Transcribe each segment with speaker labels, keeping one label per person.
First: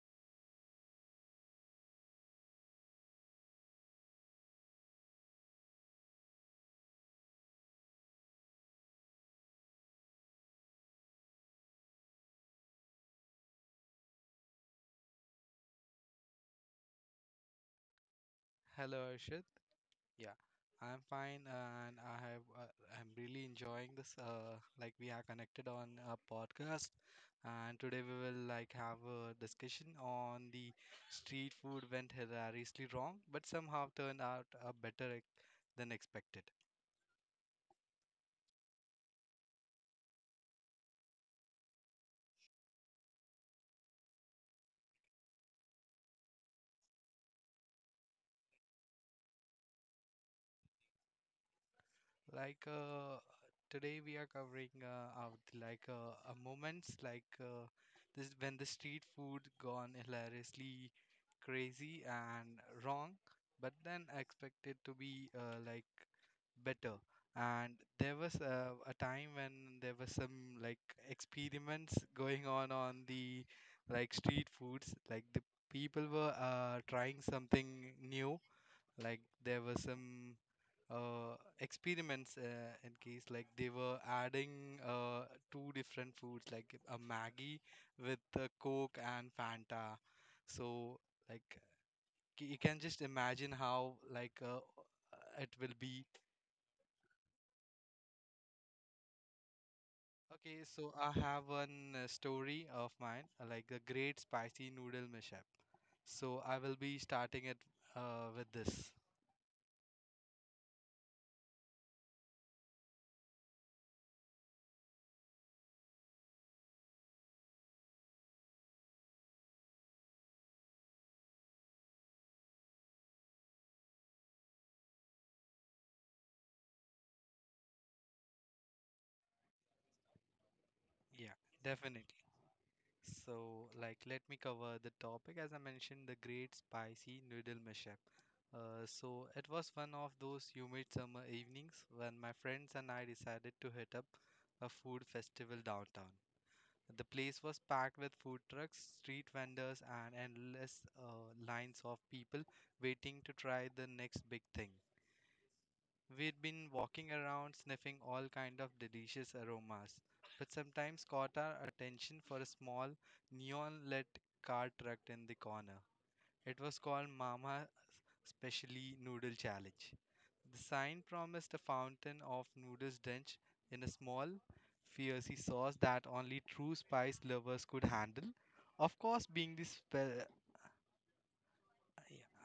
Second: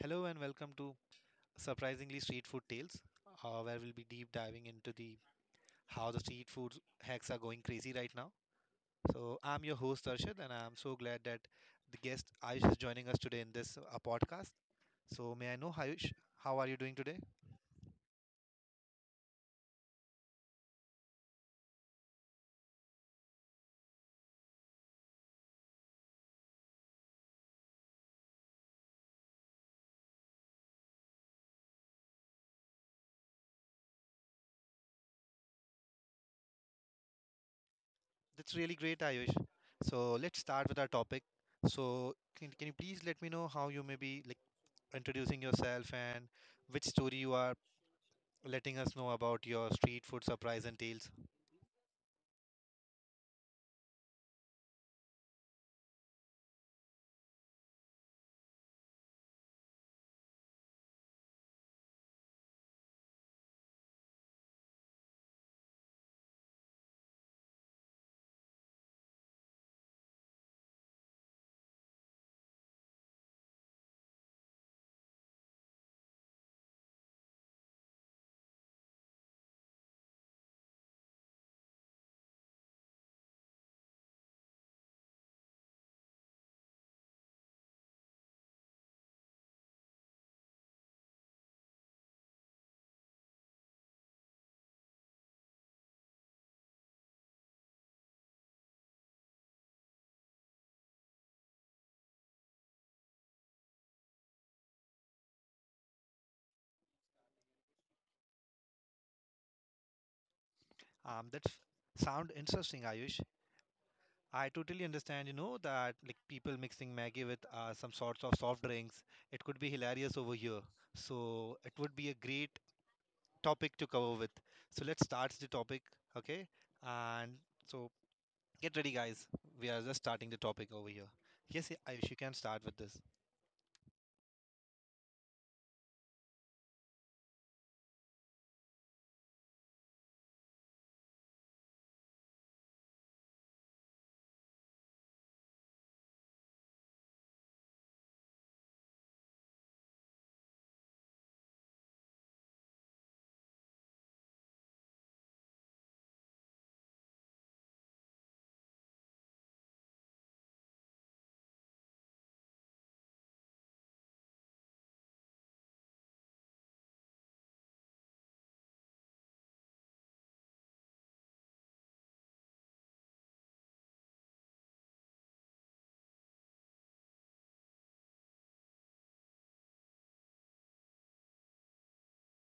Speaker 1: Hello and welcome to Surprisingly Street Food Tales, where we'll be deep diving into the how the street food hacks are going crazy right now. So I'm your host Arshad, and I'm so glad that the guest Ayush is joining us today in this podcast. So may I know Ayush, how are you doing today?
Speaker 2: Hello, Arshad. Yeah, I'm fine, and I'm really enjoying this. Like we are connected on a podcast, and today we will like have a discussion on the street food went hilariously wrong, but somehow turned out better than expected.
Speaker 1: That's really great, Ayush. So let's start with our topic. So can you please let me know how you may be like introducing yourself and which story you are letting us know about your street food surprise and tales?
Speaker 2: Like today we are covering out like moments like this when the street food gone hilariously crazy and wrong, but then expected to be like better. And there was a time when there was some like experiments going on the like street foods. Like the people were trying something new like there were some uh, experiments in case like they were adding two different foods like a Maggie with Coke and Fanta. So like you can just imagine how like it will be. Okay, so I have one story of mine, like the great spicy noodle mishap. So I will be starting it with this.
Speaker 1: That's sound interesting, Ayush. I totally understand, that like people mixing Maggie with some sorts of soft drinks. It could be hilarious over here. So it would be a great topic to cover with. So let's start the topic, okay? And so get ready, guys. We are just starting the topic over here.
Speaker 2: Yeah,
Speaker 1: Yes, yeah,
Speaker 2: definitely.
Speaker 1: Ayush, you can start with this.
Speaker 2: So, like, let me cover the topic. As I mentioned, the great spicy noodle mashup. So, it was one of those humid summer evenings when my friends and I decided to hit up a food festival downtown. The place was packed with food trucks, street vendors, and endless lines of people waiting to try the next big thing. We'd been walking around sniffing all kind of delicious aromas, but sometimes caught our attention for a small neon-lit car trucked in the corner. It was called Mama Specially Noodle Challenge. The sign promised a fountain of noodles drenched in a small, fiery sauce that only true spice lovers could handle. Of course, being the spe-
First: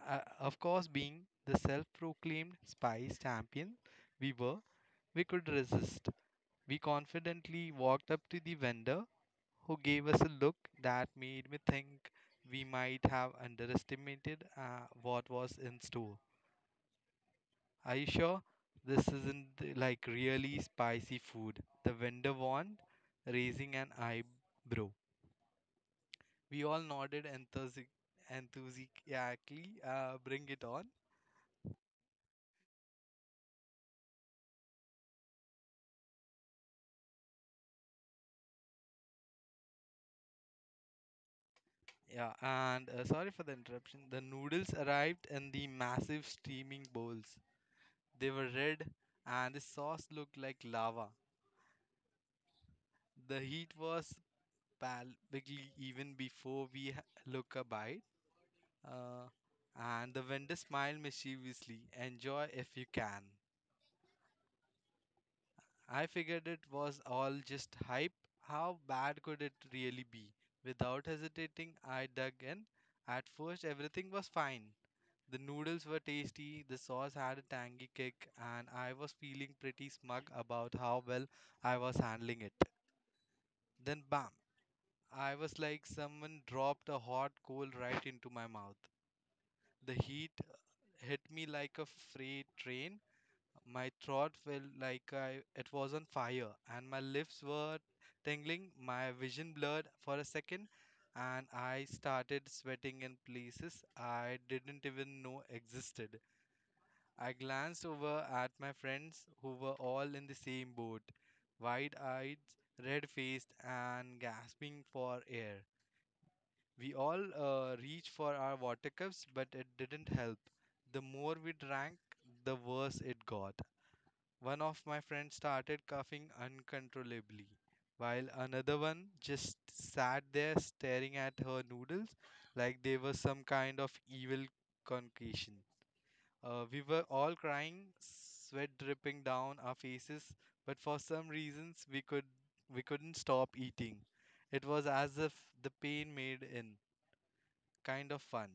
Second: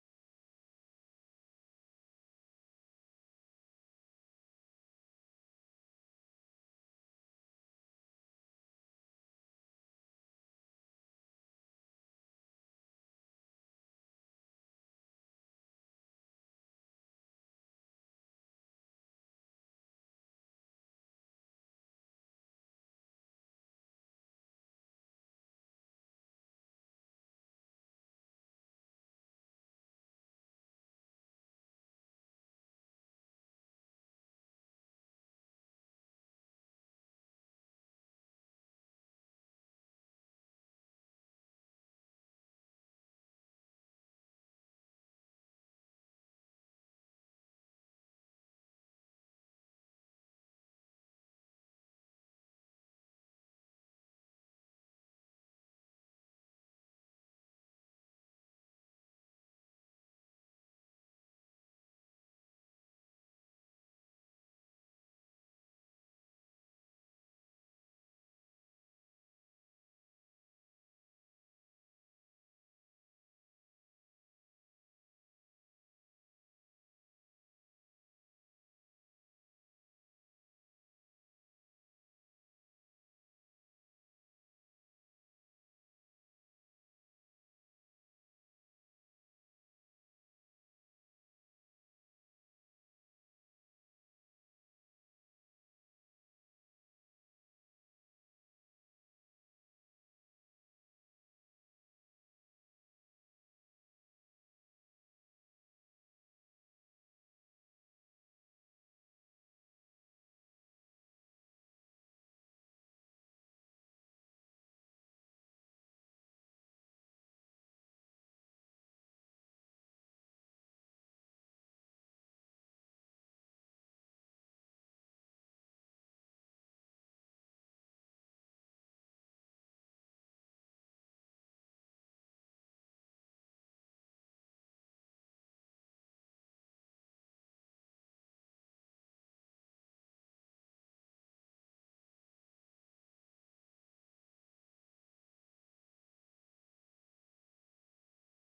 Speaker 2: of course being the self-proclaimed spice champion we were, we could resist. We confidently walked up to the vendor, who gave us a look that made me think we might have underestimated what was in store. Are you sure this isn't the, like really spicy food? The vendor warned, raising an eyebrow. We all nodded enthusiastically. Bring it on. Yeah, and sorry for the interruption. The noodles arrived in the massive steaming bowls. They were red, and the sauce looked like lava. The heat was palpably even before we look a bite. Uh, and the vendor smiled mischievously. Enjoy if you can. I figured it was all just hype. How bad could it really be? Without hesitating, I dug in. At first, everything was fine. The noodles were tasty, the sauce had a tangy kick, and I was feeling pretty smug about how well I was handling it. Then bam, I was like someone dropped a hot coal right into my mouth. The heat hit me like a freight train. My throat felt like I, it was on fire, and my lips were tingling. My vision blurred for a second, and I started sweating in places I didn't even know existed. I glanced over at my friends who were all in the same boat, wide eyed, red faced, and gasping for air. We all reached for our water cups, but it didn't help. The more we drank, the worse it got. One of my friends started coughing uncontrollably, while another one just sat there staring at her noodles like they were some kind of evil concoction. We were all crying, sweat dripping down our faces, but for some reasons we couldn't stop eating. It was as if the pain made in kind of fun.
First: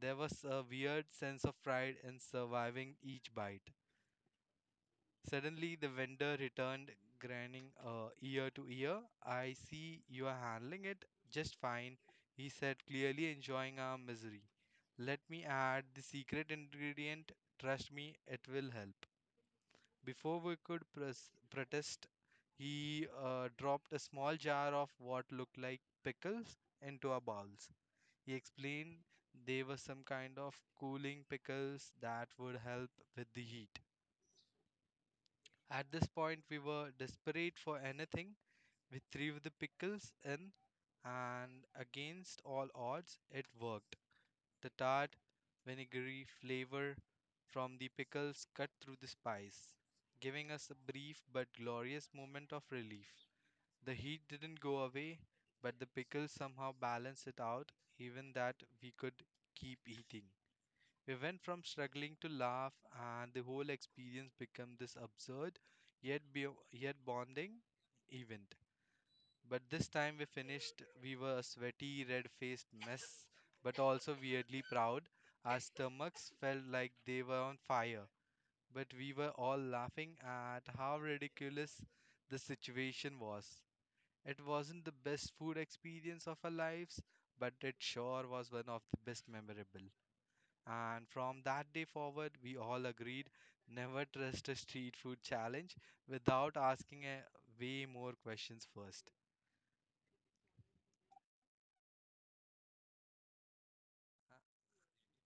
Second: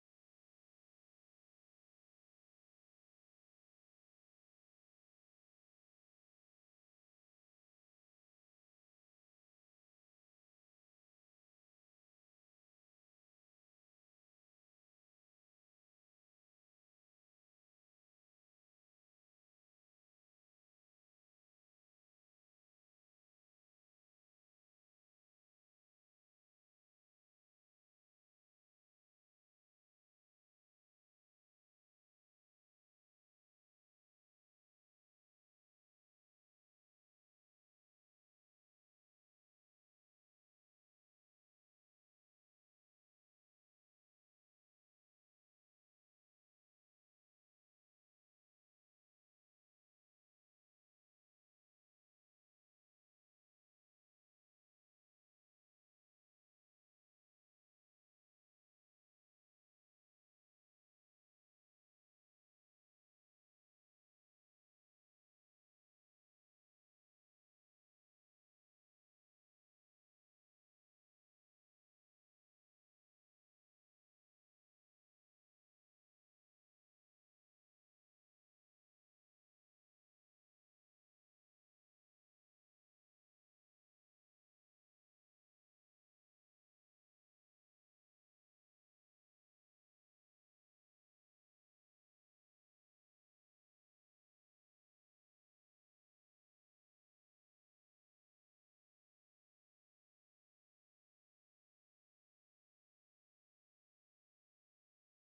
Speaker 2: There was a weird sense of pride in surviving each bite. Suddenly, the vendor returned, grinning ear to ear. I see you are handling it just fine, he said, clearly enjoying our misery. Let me add the secret ingredient. Trust me, it will help. Before we could protest, he dropped a small jar of what looked like pickles into our bowls. He explained they were some kind of cooling pickles that would help with the heat. At this point, we were desperate for anything. We threw the pickles in, and against all odds, it worked. The tart, vinegary flavor from the pickles cut through the spice, giving us a brief but glorious moment of relief. The heat didn't go away, but the pickles somehow balanced it out, even that we could keep eating. We went from struggling to laugh, and the whole experience became this absurd yet be- yet bonding event. But this time we finished. We were a sweaty, red-faced mess, but also weirdly proud. Our stomachs felt like they were on fire, but we were all laughing at how ridiculous the situation was. It wasn't the best food experience of our lives, but it sure was one of the best memorable. And from that day forward, we all agreed never trust a street food challenge without asking a way more questions first.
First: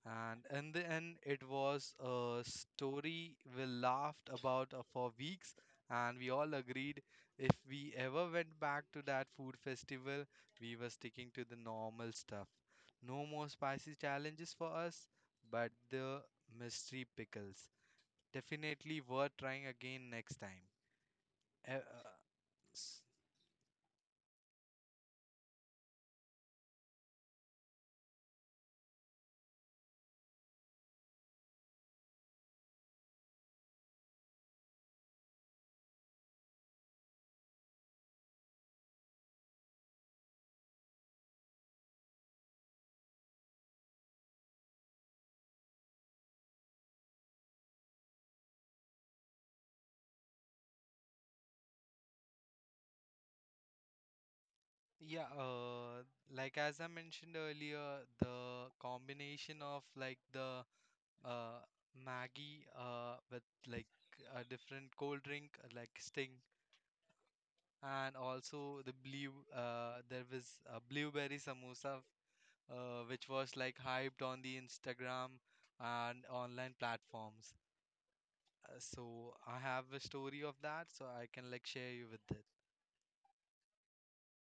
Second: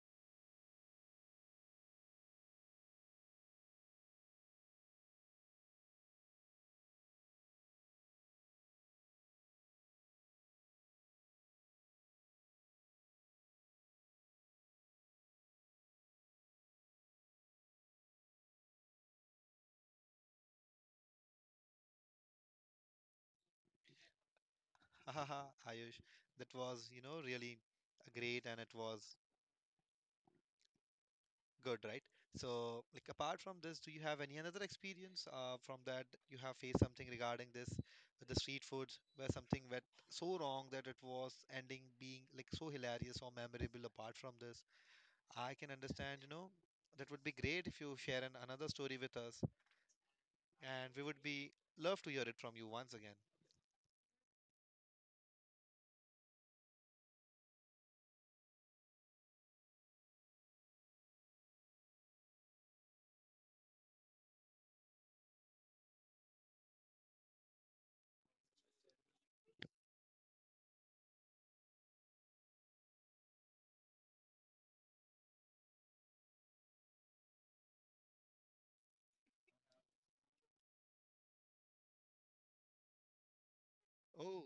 Speaker 2: And in the end, it was a story we laughed about for weeks, and we all agreed if we ever went back to that food festival, we were sticking to the normal stuff. No more spicy challenges for us, but the mystery pickles. Definitely worth trying again next time. E- Uh, S-
Speaker 1: Haha, Ayush, that was, really great and it was good, right? So, like, apart from this, do you have any another experience from that you have faced something regarding this, with the street foods, where something went so wrong that it was ending being like so hilarious or memorable? Apart from this, I can understand, that would be great if you share an, another story with us, and we would be love to hear it from you once again.
Speaker 2: Yeah, like as I mentioned earlier, the combination of like the uh Maggie with like a different cold drink like Sting and also there was a blueberry samosa which was like hyped on the Instagram and online platforms. So I have a story of that, so I can like share you with it.
Speaker 1: Oh,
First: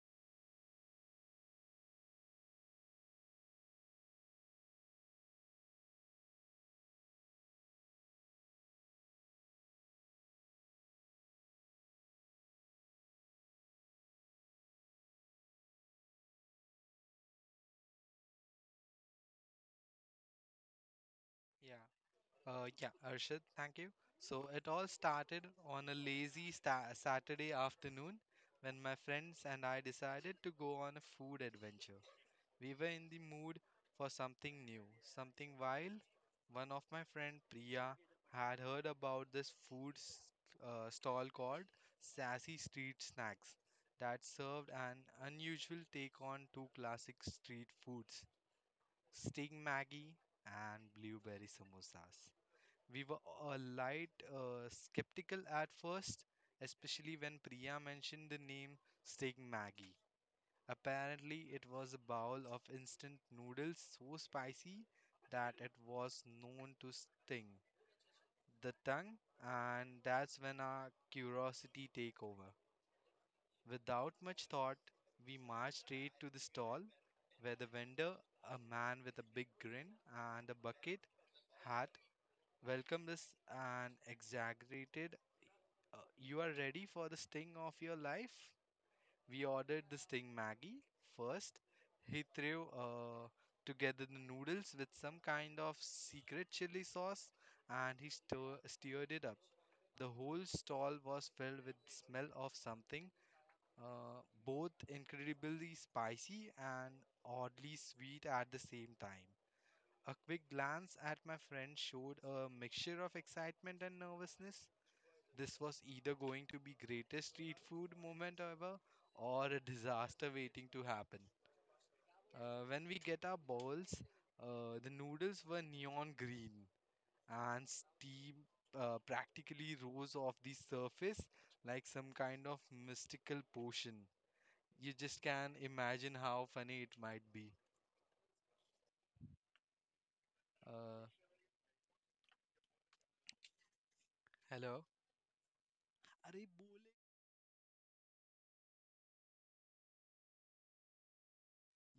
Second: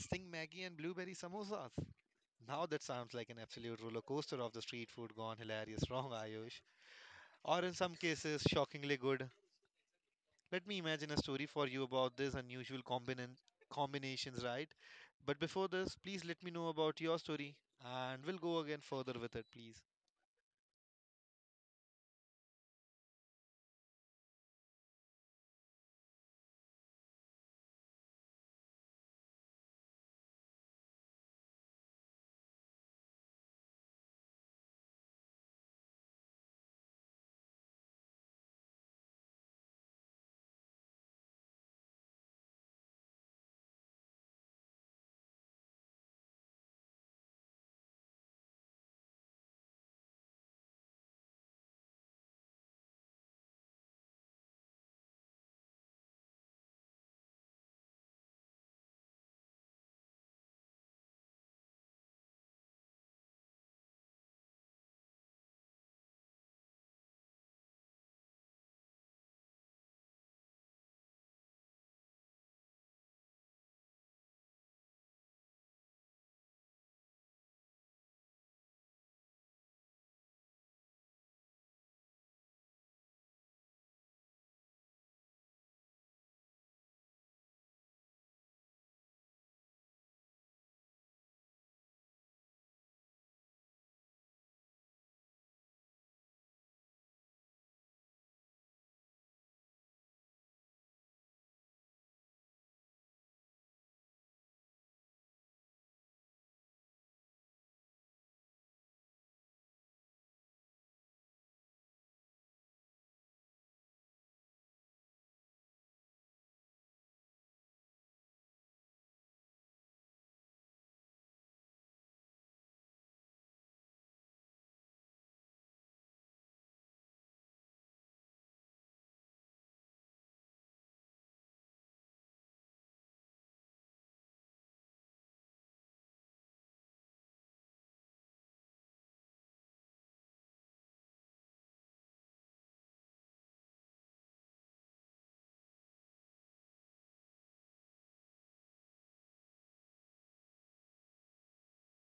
Speaker 1: Sting Maggie and blueberry samosas. Now that sounds like an absolute roller coaster of the street food gone hilarious wrong, Ayush, or in some cases, shockingly good. Let me imagine a story for you about this combinations, right? But before this, please let me know about your story and we'll go again further with it, please.
Speaker 2: Yeah. Yeah, Arshad, thank you. So it all started on a lazy Saturday afternoon when my friends and I decided to go on a food adventure. We were in the mood for something new, something wild. One of my friend Priya had heard about this food stall called Sassy Street Snacks that served an unusual take on two classic street foods, Sting Maggie and blueberry samosas. We were a light skeptical at first, especially when Priya mentioned the name Stig Maggie. Apparently, it was a bowl of instant noodles so spicy that it was known to sting the tongue, and that's when our curiosity take over. Without much thought, we marched straight to the stall where the vendor, a man with a big grin and a bucket, had welcome this and exaggerated. You are ready for the sting of your life? We ordered the sting Maggie first. He threw together the noodles with some kind of secret chili sauce, and he stirred it up. The whole stall was filled with the smell of something both incredibly spicy and oddly sweet at the same time. A quick glance at my friend showed a mixture of excitement and nervousness. This was either going to be greatest street food moment ever or a disaster waiting to happen. When we get our bowls, the noodles were neon green, and steam practically rose off the surface like some kind of mystical potion. You just can imagine how funny it might be. Uh, Hello? अरे बोले.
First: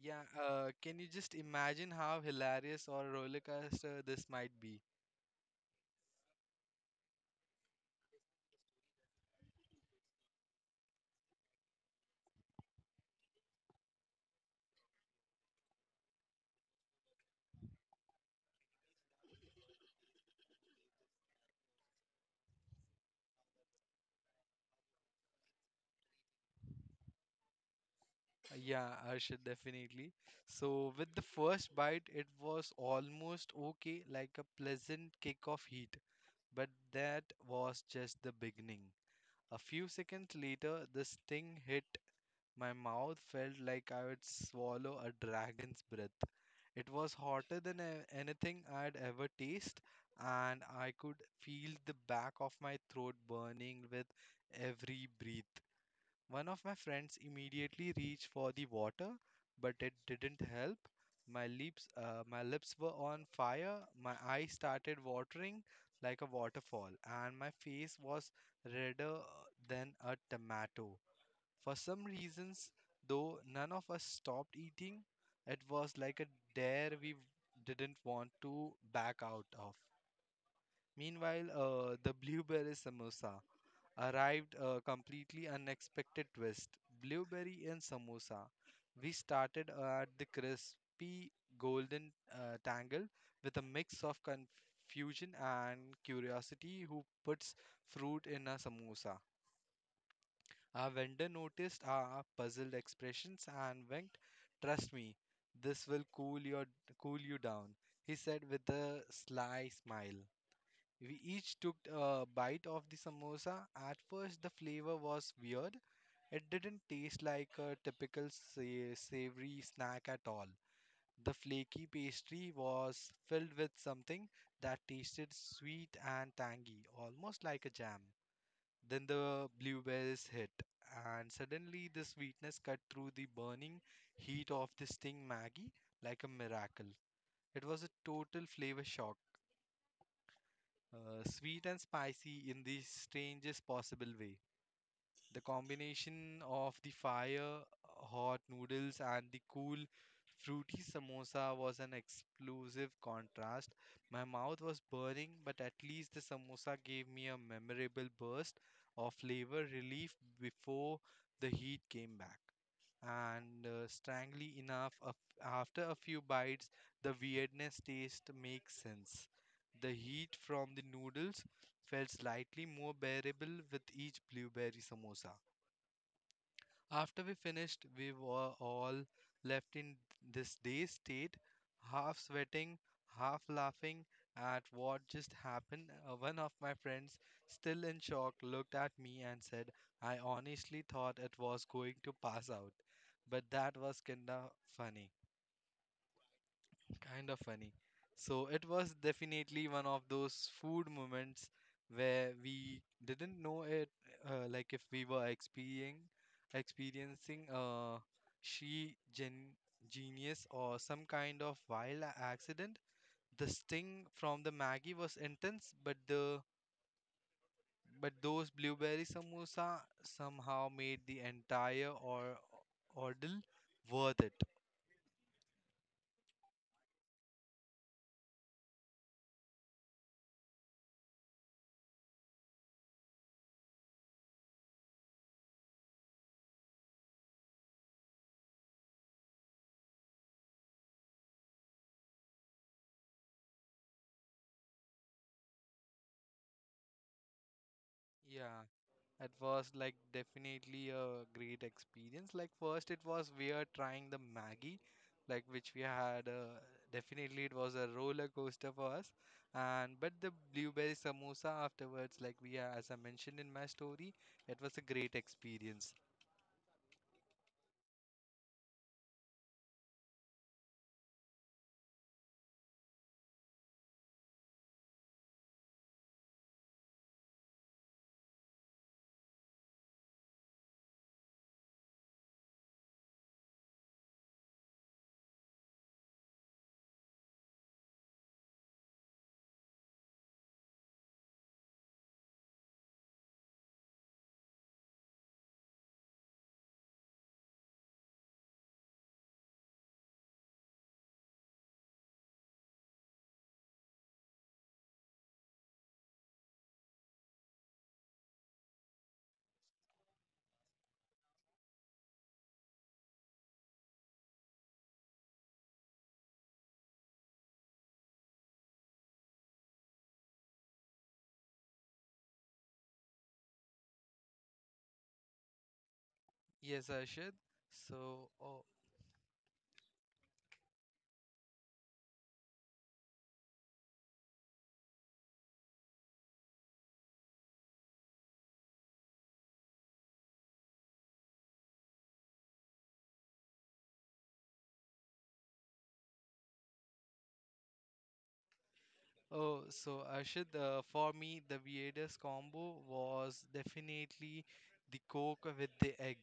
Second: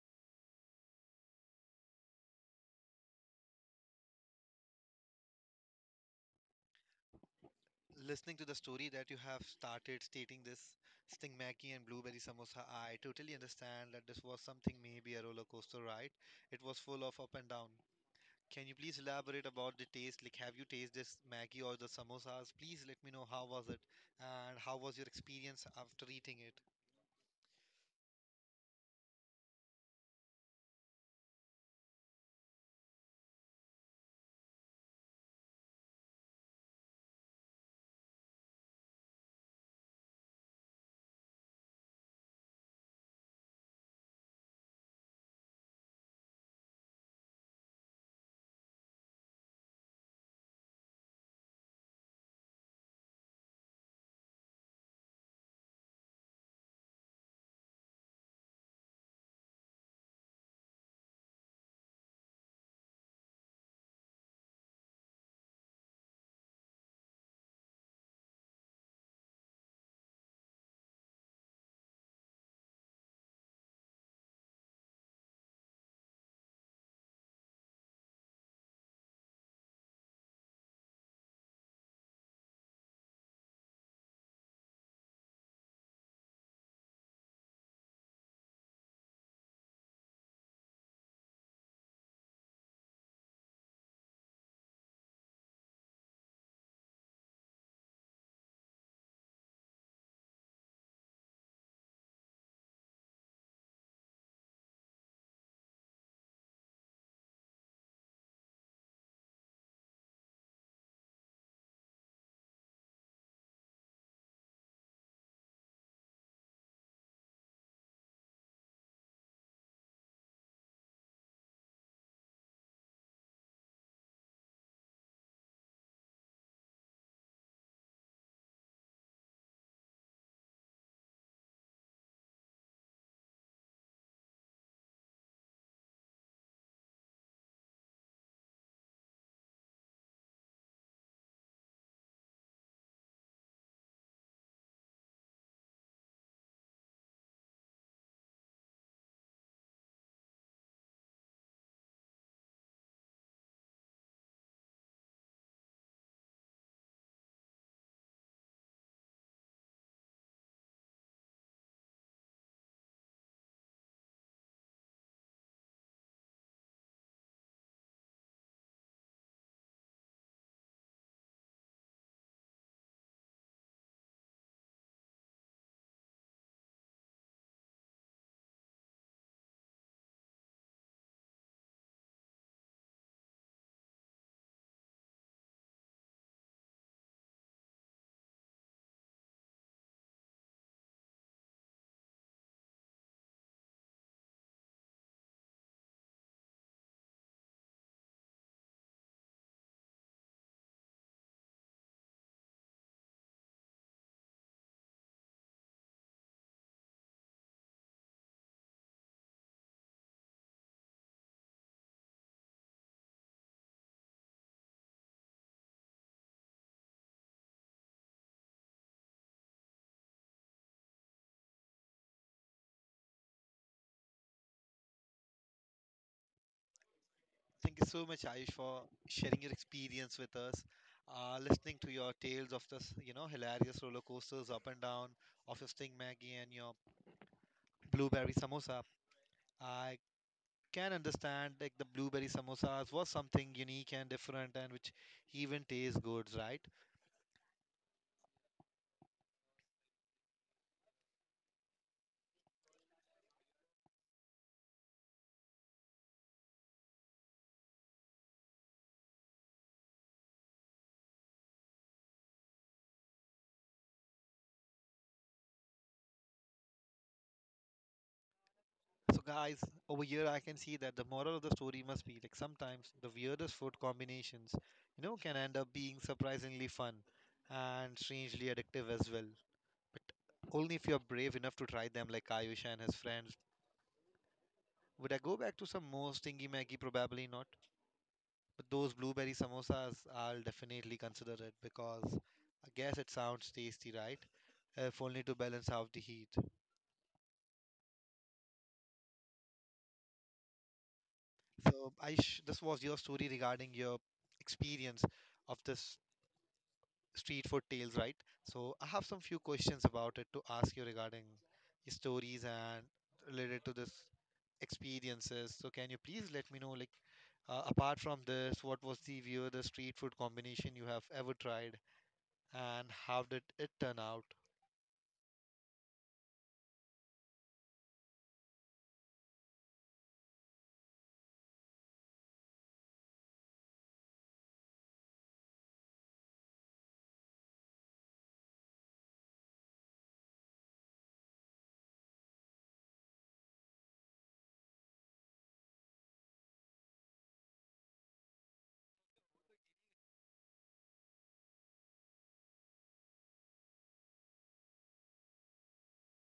Speaker 2: Yeah, can you just imagine how hilarious or roller coaster this might be?
Speaker 1: Listening to the story that you have started stating this Sting Maggie and Blueberry Samosa, I totally understand that this was something maybe a roller coaster ride. It was full of up and down. Can you please elaborate about the taste? Like, have you tasted this Maggie or the samosas? Please let me know how was it and how was your experience after eating it.
Speaker 2: Yeah, Arshad, definitely. So, with the first bite, it was almost okay, like a pleasant kick of heat, but that was just the beginning. A few seconds later, this thing hit. My mouth felt like I would swallow a dragon's breath. It was hotter than anything I'd ever tasted, and I could feel the back of my throat burning with every breath. One of my friends immediately reached for the water, but it didn't help. My lips were on fire. My eyes started watering like a waterfall, and my face was redder than a tomato. For some reasons, though, none of us stopped eating. It was like a dare we didn't want to back out of. Meanwhile, the blueberry samosa arrived a completely unexpected twist. Blueberry and samosa. We started at the crispy golden tangle with a mix of confusion and curiosity who puts fruit in a samosa. Our vendor noticed our puzzled expressions and winked. Trust me, this will cool you down, he said with a sly smile. We each took a bite of the samosa. At first, the flavor was weird. It didn't taste like a typical savory snack at all. The flaky pastry was filled with something that tasted sweet and tangy, almost like a jam. Then the bluebells hit, and suddenly the sweetness cut through the burning heat of this thing, Maggie, like a miracle. It was a total flavor shock, sweet and spicy in the strangest possible way. The combination of the fire hot noodles and the cool fruity samosa was an explosive contrast. My mouth was burning, but at least the samosa gave me a memorable burst of flavor relief before the heat came back. And strangely enough, af- After a few bites, the weirdness taste makes sense. The heat from the noodles felt slightly more bearable with each blueberry samosa. After we finished, we were all left in this dazed state, half sweating, half laughing at what just happened. One of my friends, still in shock, looked at me and said, I honestly thought it was going to pass out, but that was funny kind of funny. So it was definitely one of those food moments where we didn't know it, like if we were experiencing experiencing she gen genius or some kind of wild accident. The sting from the Maggie was intense, but the but those blueberry samosa somehow made the entire or ordeal worth it.
Speaker 1: Thank you so much, Ayush, for sharing your experience with us, listening to your tales of this, hilarious roller coasters up and down of your Sting Maggie and your blueberry samosa. I can understand like the blueberry samosas was something unique and different and which even tastes good, right?
Speaker 2: Yeah, at first, like definitely a great experience. Like first, it was we are trying the Maggie, like which we had. Definitely, it was a roller coaster for us. And but the blueberry samosa afterwards, like we are, as I mentioned in my story, it was a great experience.
Speaker 1: So, guys, over here I can see that the moral of the story must be like sometimes the weirdest food combinations, can end up being surprisingly fun and strangely addictive as well. But only if you're brave enough to try them, like Ayush and his friends. Would I go back to some more stingy Maggie? Probably not. But those blueberry samosas, I'll definitely consider it because I guess it sounds tasty, right? If only to balance out the heat. So, Ayush, this was your story regarding your experience of this street food tales, right? So I have some few questions about it to ask you regarding stories and related to this experiences. So can you please let me know, like, apart from this, what was the view the street food combination you have ever tried, and how did it turn out?
Speaker 2: Yes, Arshad. So, oh, Oh, so Ashid, for me, the weirdest combo was definitely the Coke with the egg.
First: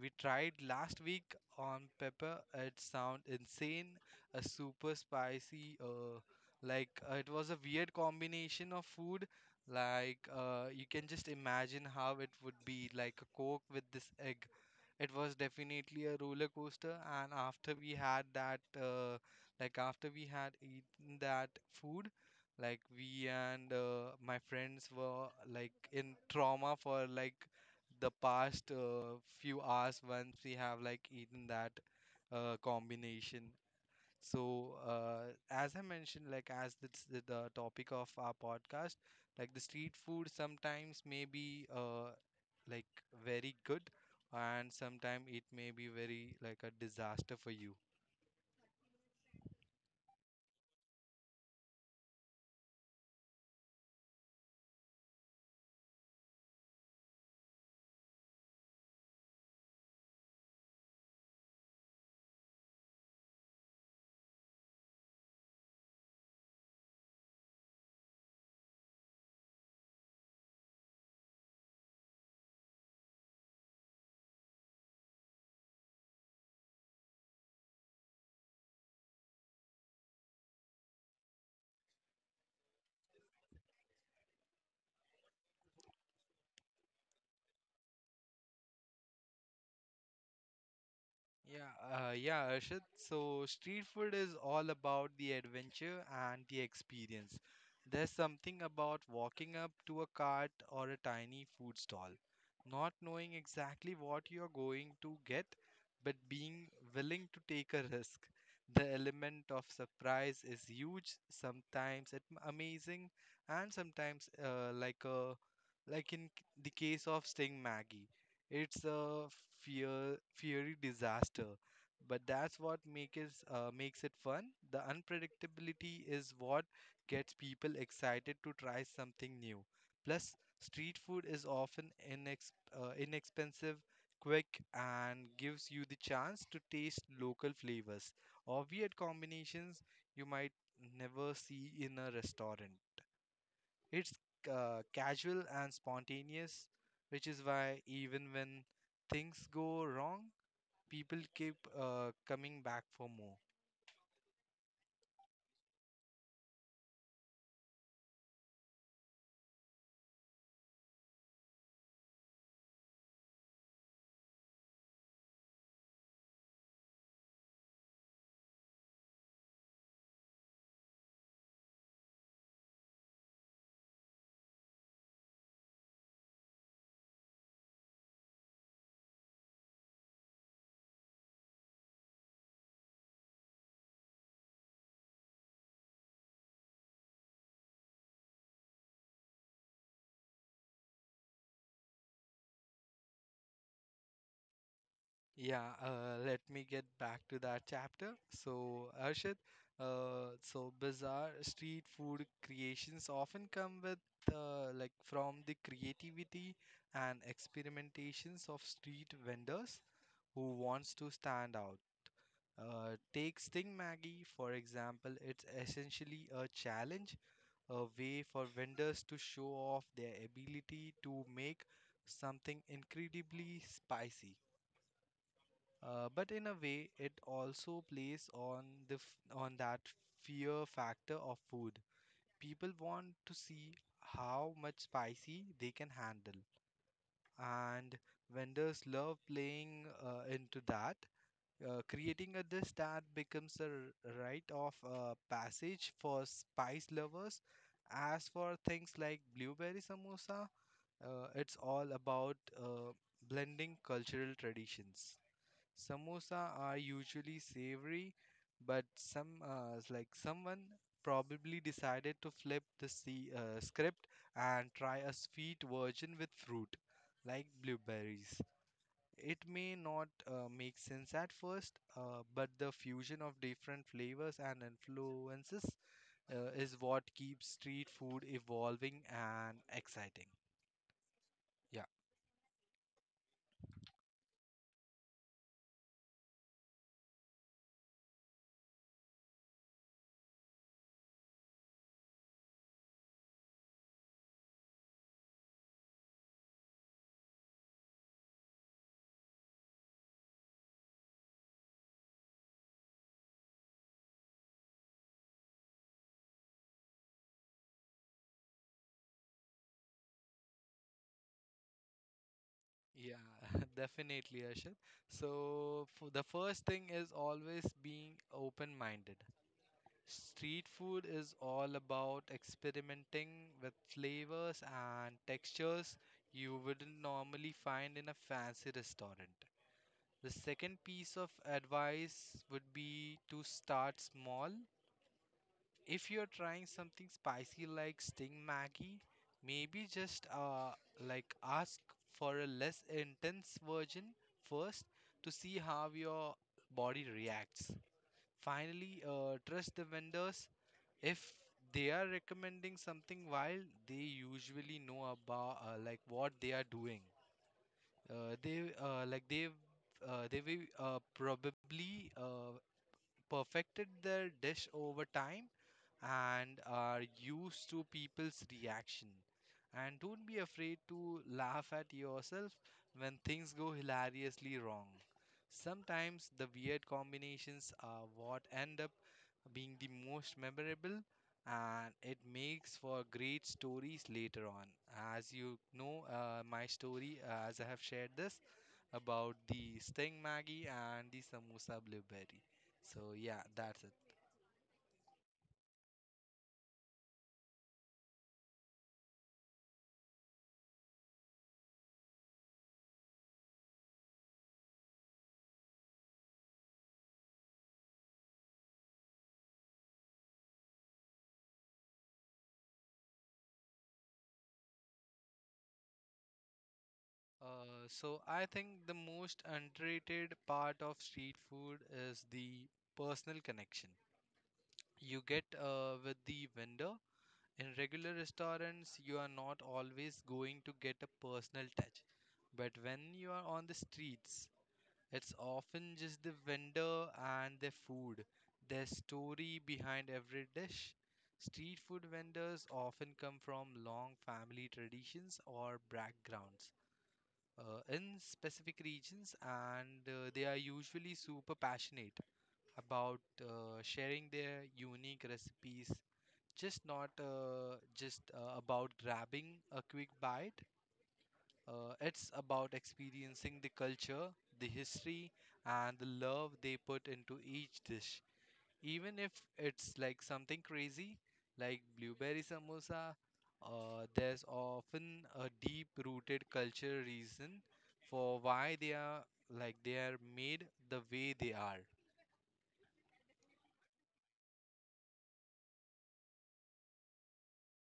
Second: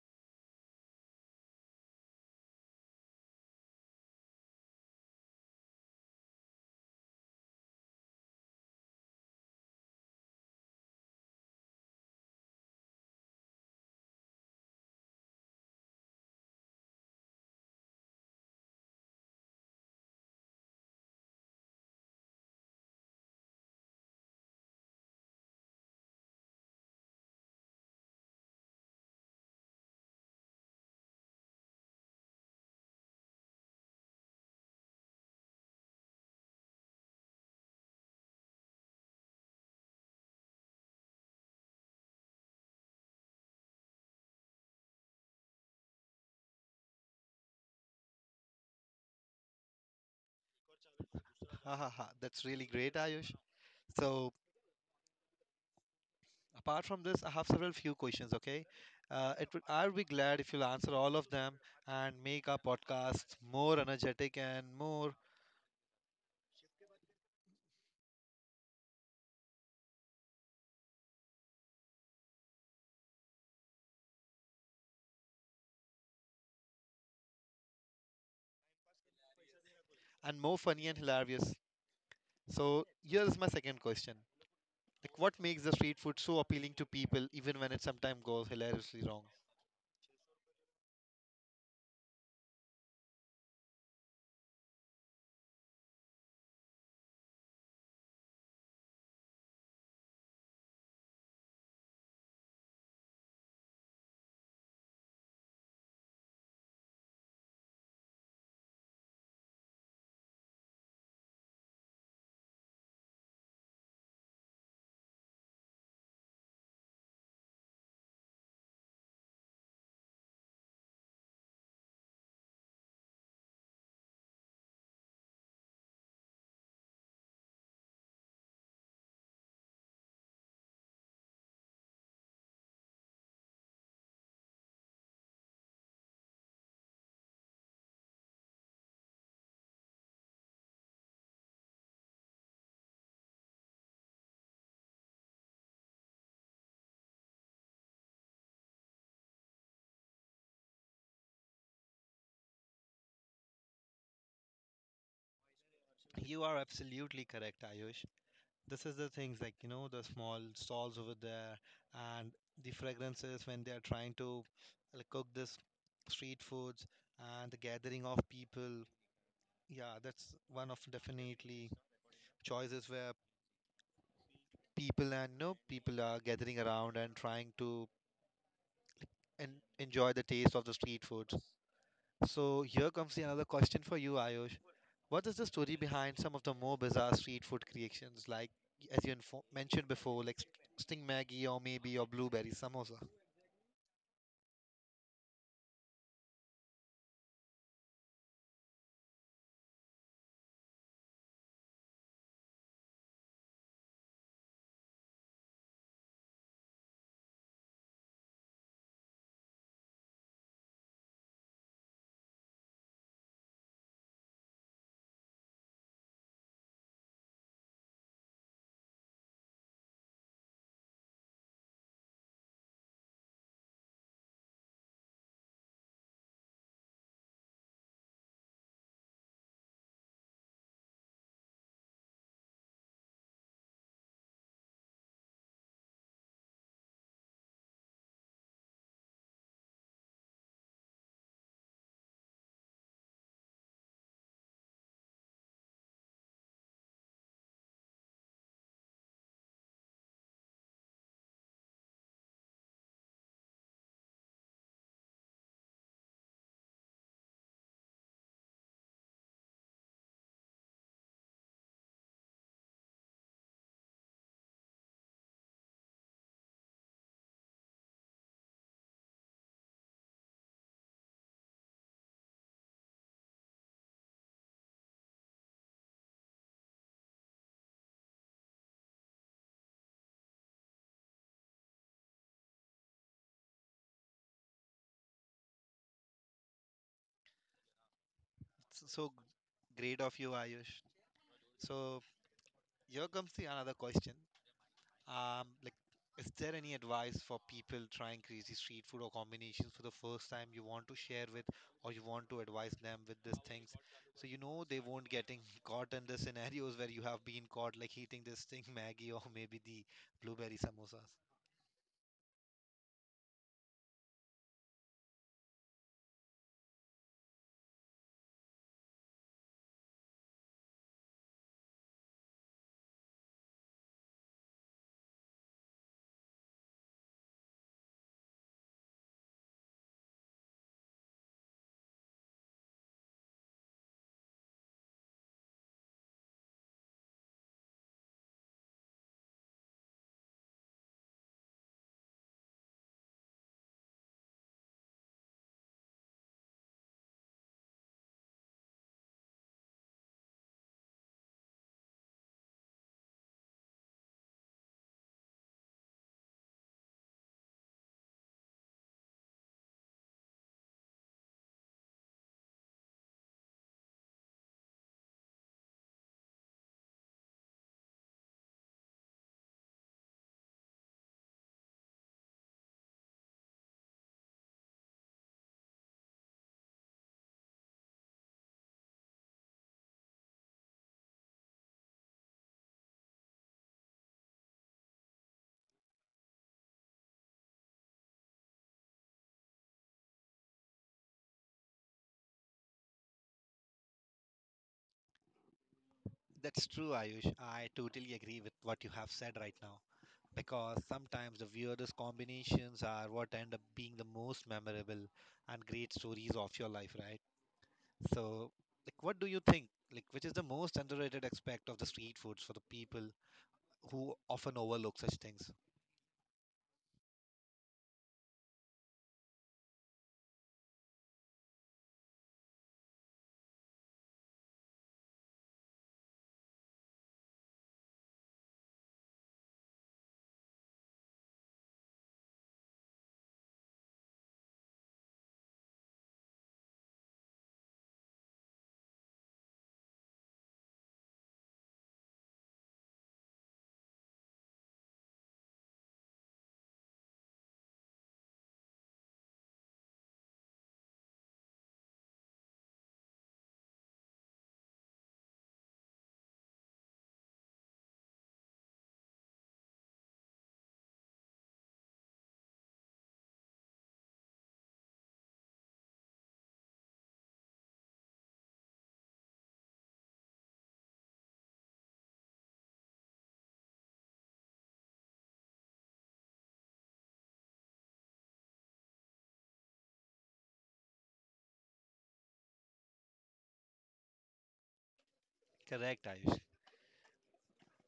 Speaker 2: We tried last week on pepper. It sound insane, a super spicy. It was a weird combination of food. You can just imagine how it would be like a Coke with this egg. It was definitely a roller coaster, and after we had that, like after we had eaten that food. Like we and My friends were like in trauma for like the past few hours once we have like eaten that combination. As I mentioned, like as it's the topic of our podcast, like the street food sometimes may be like very good and sometimes it may be very like a disaster for you.
Speaker 1: Ha ha ha! That's really great, Ayush. So apart from this, I have several few questions. Okay, it would I'll be glad if you'll answer all of them and make our podcast more energetic and more funny and hilarious. So here's my second question. Like what makes the street food so appealing to people even when it sometimes goes hilariously wrong?
Speaker 2: Yeah, Arshad. So, street food is all about the adventure and the experience. There's something about walking up to a cart or a tiny food stall, not knowing exactly what you're going to get, but being willing to take a risk. The element of surprise is huge, sometimes it amazing, and sometimes like a like in c- the case of Sting Maggie. It's a fear fiery disaster, but that's what makes it fun. The unpredictability is what gets people excited to try something new. Plus, street food is often inexpensive, quick, and gives you the chance to taste local flavors or weird combinations you might never see in a restaurant. It's casual and spontaneous, which is why even when things go wrong, people keep coming back for more.
Speaker 1: You are absolutely correct, Ayush. This is the things like, the small stalls over there and the fragrances when they are trying to like, cook this street foods and the gathering of people. Yeah, that's one of definitely choices where people and no people are gathering around and trying to and enjoy the taste of the street foods. So here comes the another question for you, Ayush. What is the story behind some of the more bizarre street food creations, like as you mentioned before, like Sting Maggie or maybe or blueberry samosa?
Speaker 2: Yeah, Let me get back to that chapter. So, Arshad, so bizarre street food creations often come with like from the creativity and experimentations of street vendors who wants to stand out. Take Sting Maggie, for example, it's essentially a challenge, a way for vendors to show off their ability to make something incredibly spicy. But in a way, it also plays on on that fear factor of food. People want to see how much spicy they can handle, and vendors love playing into that. Creating a dish that becomes a rite of passage for spice lovers. As for things like blueberry samosa, it's all about blending cultural traditions. Samosa are usually savory, but someone probably decided to flip the script and try a sweet version with fruit, like blueberries. It may not make sense at first, but the fusion of different flavors and influences is what keeps street food evolving and exciting. Yeah.
Speaker 1: It's so great of you, Ayush. So here comes the another question. Like, is there any advice for people trying crazy street food or combinations for the first time you want to share with or you want to advise them with these things? So you know they won't getting caught in the scenarios where you have been caught like eating this thing Maggie or maybe the blueberry samosas.
Speaker 2: Yeah, definitely, Ashit. So, for the first thing is always being open minded. Street food is all about experimenting with flavors and textures you wouldn't normally find in a fancy restaurant. The second piece of advice would be to start small. If you're trying something spicy like Sting Maggie, maybe just ask for a less intense version first to see how your body reacts. Finally, trust the vendors. If they are recommending something wild, they usually know about like what they are doing. They like they will probably Perfected their dish over time and are used to people's reaction. And don't be afraid to laugh at yourself when things go hilariously wrong. Sometimes the weird combinations are what end up being the most memorable, and it makes for great stories later on. As you know, my story, as I have shared this, about the Sting Maggie and the Samosa Blueberry. So, yeah, that's it.
Speaker 1: That's true, Ayush. I totally agree with what you have said right now. Because sometimes the weirdest combinations are what end up being the most memorable and great stories of your life, right? So, like, what do you think? Like, which is the most underrated aspect of the street foods for the people who often overlook such things?
Speaker 2: So, I think the most underrated part of street food is the personal connection you get with the vendor. In regular restaurants, you are not always going to get a personal touch. But when you are on the streets, it's often just the vendor and their food, their story behind every dish. Street food vendors often come from long family traditions or backgrounds in specific regions, and they are usually super passionate about sharing their unique recipes. Just not just about grabbing a quick bite, it's about experiencing the culture, the history, and the love they put into each dish. Even if it's like something crazy, like blueberry samosa, there's often a deep-rooted culture reason for why they are like they are made the way they are.
Speaker 1: Correct, Ayush.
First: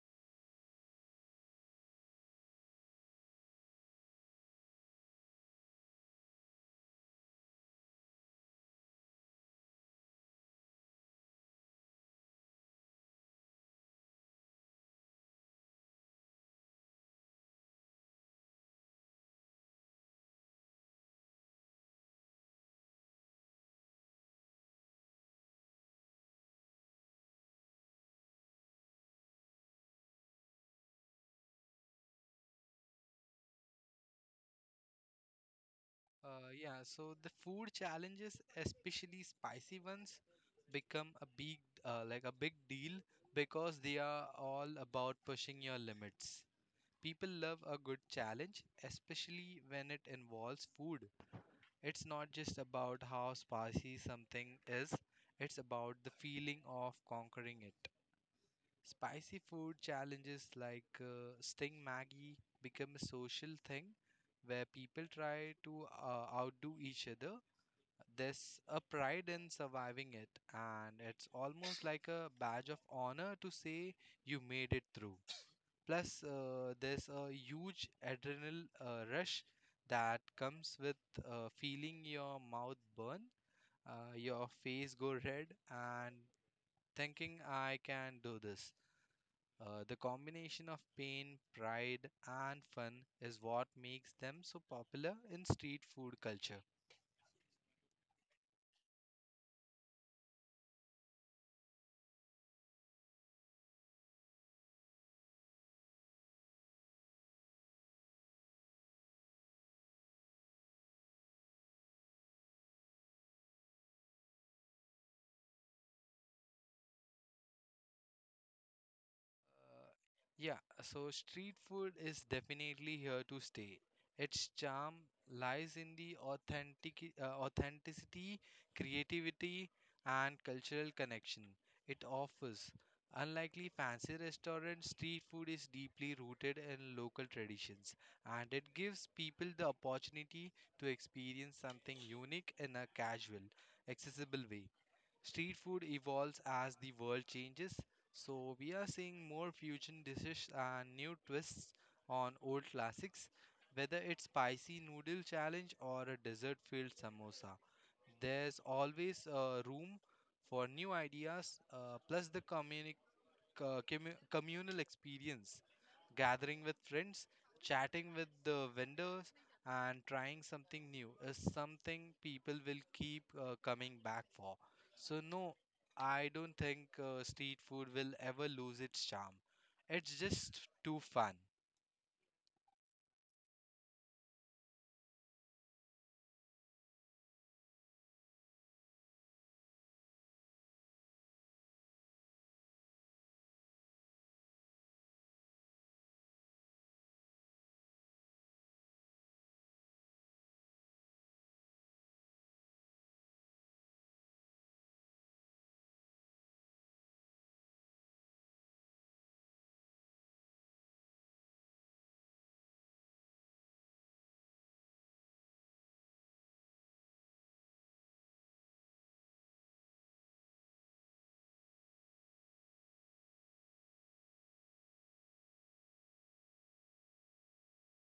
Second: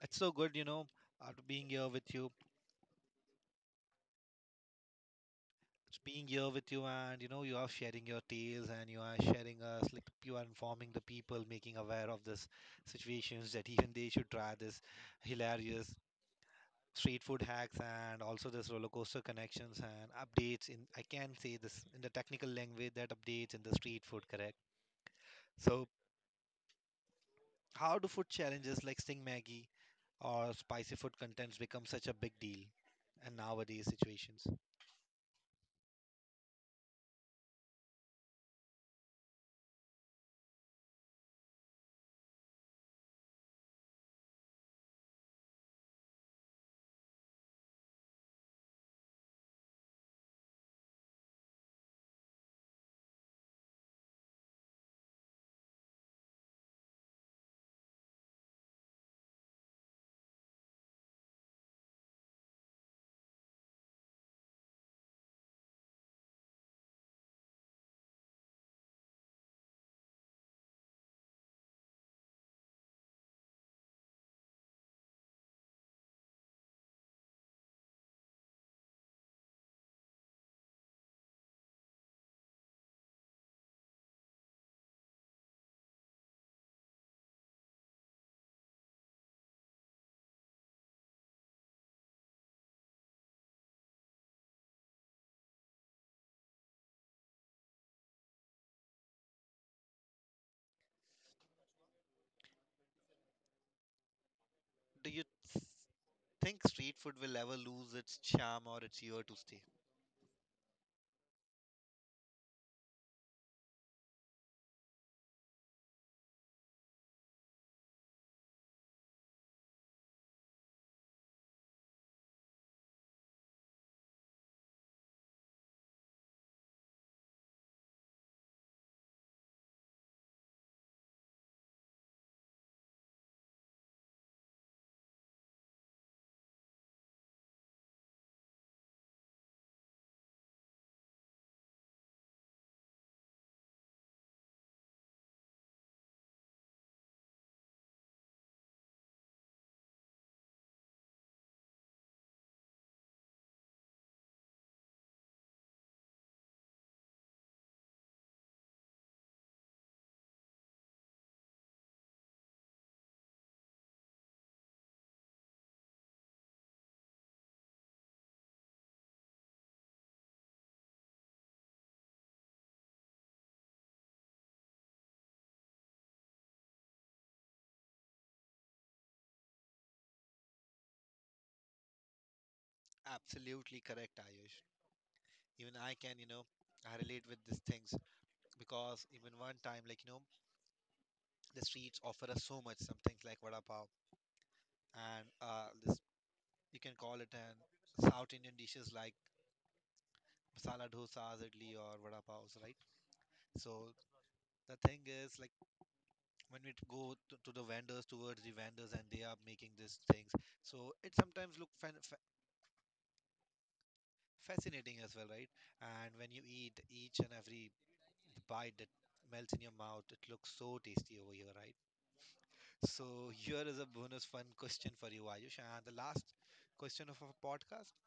Speaker 1: It's so good, after being here with you. It's being here with you, and you know, you are sharing your tales and you are sharing us, like, you are informing the people, making aware of this situations that even they should try this hilarious street food hacks and also this roller coaster connections and updates in I can say this in the technical language that updates in the street food, correct? So how do food challenges like Sting Maggie or spicy food contents become such a big deal in nowadays situations?
Speaker 2: Yeah, so the food challenges, especially spicy ones, become a big like a big deal because they are all about pushing your limits. People love a good challenge, especially when it involves food. It's not just about how spicy something is, it's about the feeling of conquering it. Spicy food challenges like Sting Maggie become a social thing where people try to outdo each other. There's a pride in surviving it, and it's almost like a badge of honor to say you made it through. Plus, there's a huge adrenal rush that comes with feeling your mouth burn, your face go red, and thinking I can do this. The combination of pain, pride, and fun is what makes them so popular in street food culture.
Speaker 1: Do you s- think street food will ever lose its charm or its year to stay?
Speaker 2: Uh, yeah, so street food is definitely here to stay. Its charm lies in the authenticity, creativity, and cultural connection it offers. Unlikely fancy restaurants, street food is deeply rooted in local traditions, and it gives people the opportunity to experience something unique in a casual, accessible way. Street food evolves as the world changes, so we are seeing more fusion dishes and new twists on old classics. Whether it's spicy noodle challenge or a dessert-filled samosa, there's always room for new ideas. Plus the communal experience gathering with friends, chatting with the vendors, and trying something new is something people will keep coming back for. So, no, I don't think street food will ever lose its charm. It's just too fun.
Speaker 1: Absolutely correct, Ayush. Even I can, I relate with these things because even one time, like, the streets offer us so much, some things like vada pav and this, you can call it an South Indian dishes like masala dosas, idli, or vada pavs, right? So the thing is, like, when go to the vendors towards the vendors and they are making these things, so it sometimes look fascinating as well, right? And when you eat each and every bite that melts in your mouth, it looks so tasty over here, right? So here is a bonus fun question for you, Ayush, and the last question of our podcast.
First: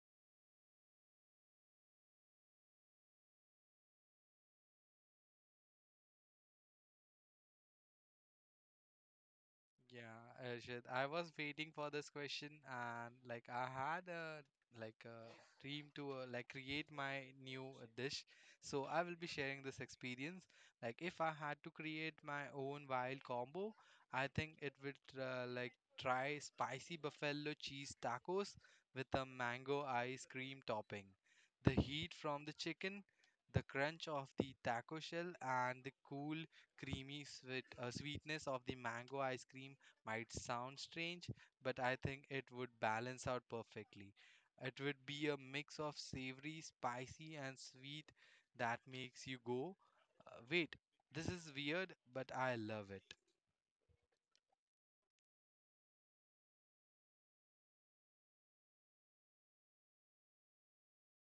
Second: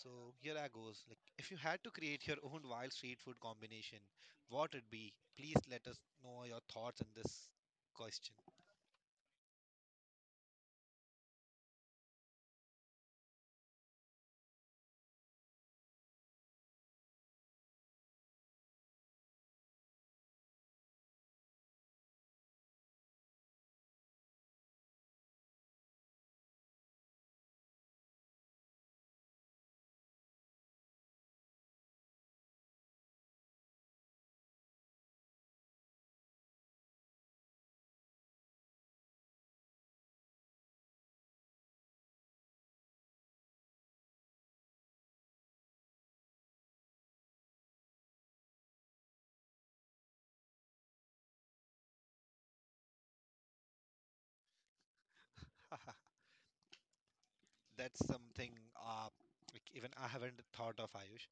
Speaker 1: So here I goes, like, if you had to create your own wild street food combination, what it be? Please let us know your thoughts on this question.
Speaker 2: Yeah, Arshad, I was waiting for this question and like I had a dream to create my new dish. So I will be sharing this experience. Like if I had to create my own wild combo, I think it would try spicy buffalo cheese tacos with a mango ice cream topping. The heat from the chicken, the crunch of the taco shell and the cool creamy sweetness of the mango ice cream might sound strange, but I think it would balance out perfectly. It would be a mix of savory, spicy, and sweet that makes you go, wait, this is weird, but I love it.
Speaker 1: That's something uh, like even I haven't thought of, Ayush.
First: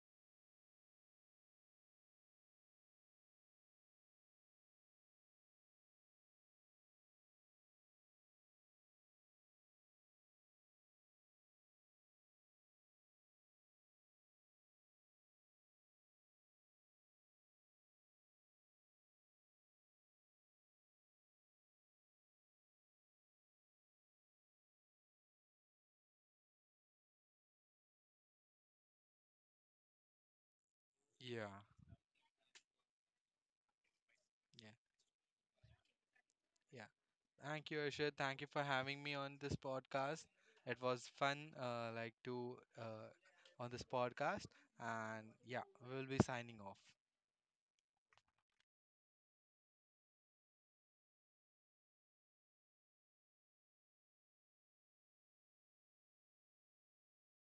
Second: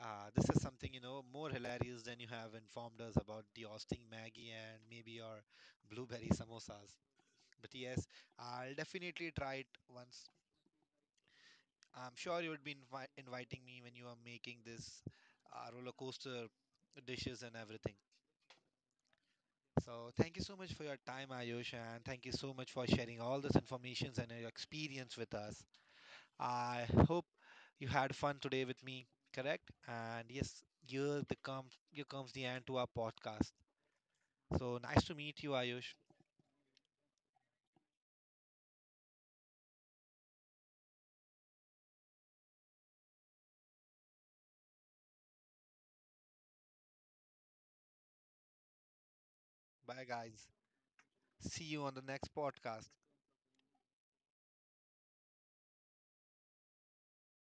Speaker 1: This is something, more hilarious than you have informed us about the Austin Maggie and maybe your blueberry samosas. But yes, I'll definitely try it once. I'm sure you would be inviting me when you are making this roller coaster dishes and everything. So thank you so much for your time, Ayush, and thank you so much for sharing all this information and your experience with us. I hope you had fun today with me, correct? And yes,
Speaker 2: Yeah,
Speaker 1: here comes the end to our podcast.
Speaker 2: yeah,
Speaker 1: So nice to meet you, Ayush.
Speaker 2: yeah. Thank you, Ashad. Thank you for having me on this podcast. It was fun, like to on this podcast, and yeah, we'll be signing off.
Speaker 1: Bye guys. See you on the next podcast.